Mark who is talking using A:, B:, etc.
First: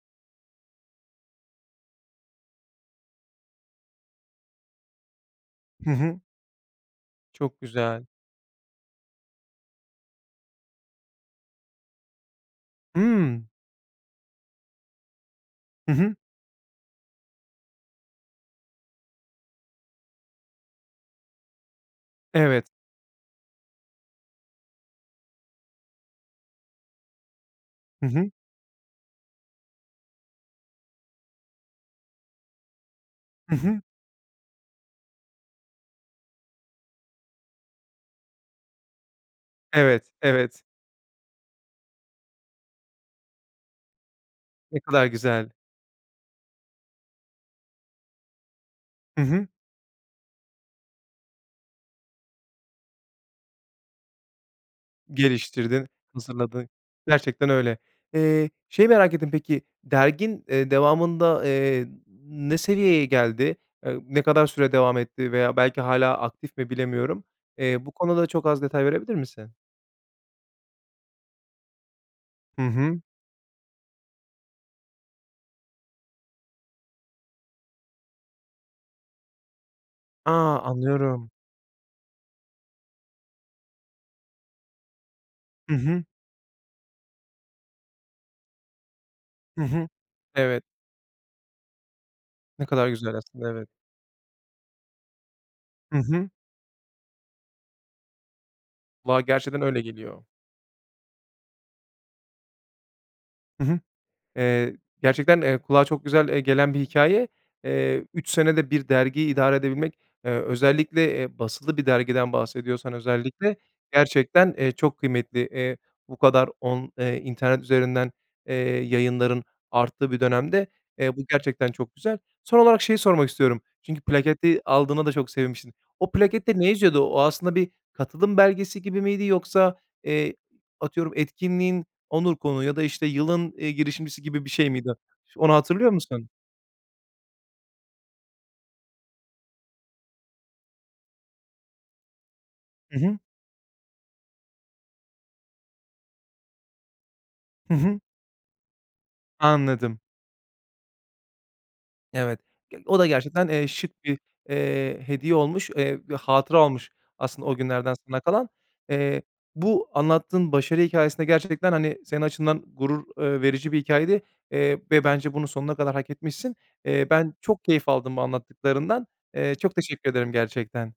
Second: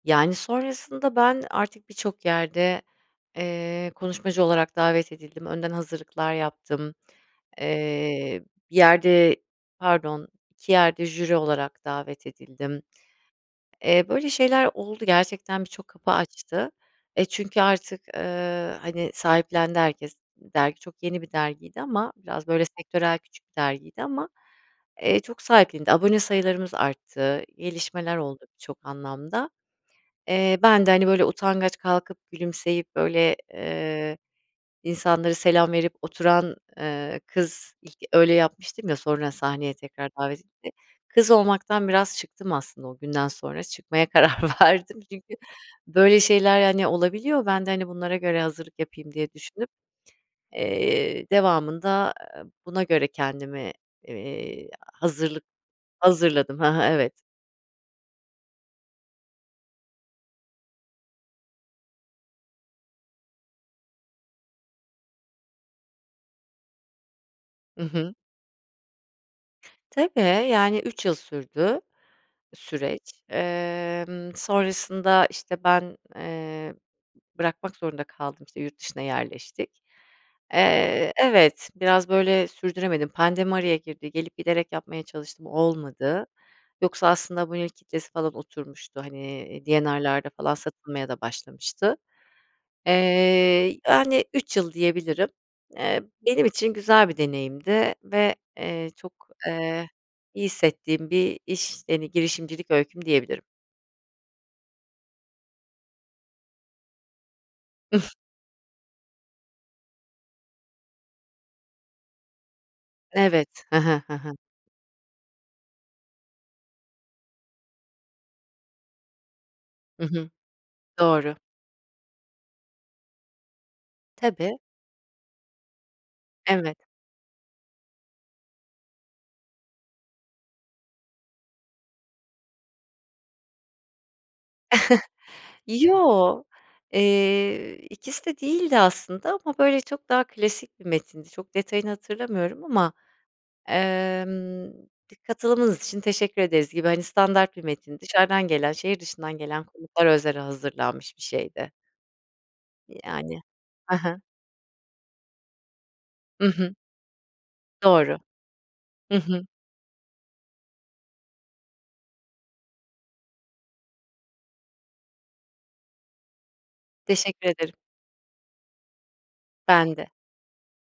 A: Yani, sonrasında ben artık birçok yerde, ııı, konuşmacı olarak davet edildim. Önden
B: Hı hı.
A: hazırlıklar yaptım.
B: Çok güzel.
A: Eee, bir yerde, pardon, 2 yerde jüri olarak davet edildim.
B: Hımm.
A: Eee, böyle şeyler oldu. Gerçekten birçok
B: Hı
A: kapı
B: hı.
A: açtı. E, çünkü artık, ııı, hani, sahiplendi herkes. Dergi çok yeni bir dergiydi ama biraz böyle
B: Evet.
A: sektörel, küçük bir dergiydi. Ama, eee, çok sahiplendi. Abone sayılarımız arttı,
B: Hı
A: gelişmeler
B: hı.
A: oldu birçok anlamda. Eee, ben de, hani, böyle utangaç, kalkıp gülümseyip böyle,
B: Hı hı.
A: ııı, insanlara selam verip oturan, ııı, kız, ilk öyle yapmıştım ya, sonra sahneye
B: Evet,
A: tekrar davet
B: evet.
A: edildiğim kız olmaktan biraz çıktım aslında o günden sonra. Çıkmaya karar
B: Ne
A: verdim
B: kadar
A: çünkü
B: güzel.
A: böyle şeyler, hani, olabiliyor. Ben de, hani, bunlara göre hazırlık yapayım
B: Hı
A: diye
B: hı.
A: düşünüp, eee, devamında, aaa, buna göre kendimi, eee, hazırlık,
B: Geliştirdin,
A: hazırladım. Hı
B: hazırladın.
A: hı, evet.
B: Gerçekten öyle. Eee, şeyi merak ettim. Peki, dergin, iii, devamında, ııı, n ne seviyeye geldi? Iıı, ne kadar süre devam etti veya belki hâlâ aktif mi, bilemiyorum.
A: Hı
B: Eee, bu
A: hı.
B: konuda çok az detay verebilir misin?
A: Tabii, yani 3 yıl sürdü
B: Hı hı.
A: süreç. Imm, sonrasında işte ben, ııı, b bırakmak zorunda kaldım. İşte, yurt dışına yerleştik.
B: A!
A: Eee,
B: Anlıyorum.
A: evet, biraz böyle sürdüremedim. Pandemi araya girdi. Gelip giderek yapmaya çalıştım,
B: Hı hı.
A: olmadı. Yoksa aslında bunun ilk kitlesi falan oturmuştu. Hani,
B: Hı hı.
A: D&R'larda falan
B: Evet.
A: satılmaya da başlamıştı.
B: Ne kadar güzel aslında, evet.
A: Eee, yani 3 yıl diyebilirim.
B: Hı
A: Eee,
B: hı.
A: benim için güzel bir deneyimdi ve, eee, çok,
B: Vallahi gerçekten öyle
A: ııı,
B: geliyor.
A: iyi hissettiğim bir iş. Hani, girişimcilik öyküm diyebilirim.
B: Hı hı. Eee, gerçekten, eee, kulağa çok güzel, eee, gelen bir hikâye. Eee, 3 senede bir dergiyi idare edebilmek, eee, özellikle, eee, basılı bir dergiden bahsediyorsan, özellikle
A: Evet. Hı hı, hı hı.
B: gerçekten, eee, çok kıymetli. Eee, bu kadar, on ııı, internet üzerinden, eee, yayınların
A: Hı
B: arttığı bir
A: hı.
B: dönemde. Eee, bu
A: Doğru.
B: gerçekten çok güzel. Son olarak şeyi sormak istiyorum. Çünkü
A: Tabii.
B: plaketi aldığına da çok sevinmişsin. O plakette ne
A: Evet.
B: yazıyordu? O aslında bir katılım belgesi gibi miydi yoksa, eee, atıyorum, etkinliğin onur konuğu ya da işte yılın, eee, girişimcisi gibi bir şey miydi? Ş onu hatırlıyor musun?
A: Yo, eee, ikisi de değildi aslında ama böyle çok daha klasik bir metindi çok detayını hatırlamıyorum ama
B: Hı hı.
A: ımm katılımınız için teşekkür ederiz gibi, hani, standart bir
B: Hı hı.
A: metin dışarıdan gelen şehir dışından gelen
B: Anladım.
A: konuklara özel hazırlanmış bir şeydi.
B: Evet, ge o
A: Y
B: da
A: yani.
B: gerçekten, eee,
A: Hı
B: şık bir,
A: hı.
B: eee, hediye olmuş. Eee, bir
A: Hı
B: hatıra
A: hı.
B: olmuş aslında o günlerden
A: Doğru.
B: sana kalan.
A: Hı
B: Eee,
A: hı.
B: bu anlattığın başarı hikâyesi de gerçekten, hani, senin açından gurur, ııı, verici bir hikâyeydi. Eee, ve bence bunu sonuna kadar hak etmişsin. Eee, ben
A: Teşekkür
B: çok
A: ederim.
B: keyif aldım bu anlattıklarından. Eee, çok
A: Ben de.
B: teşekkür ederim gerçekten.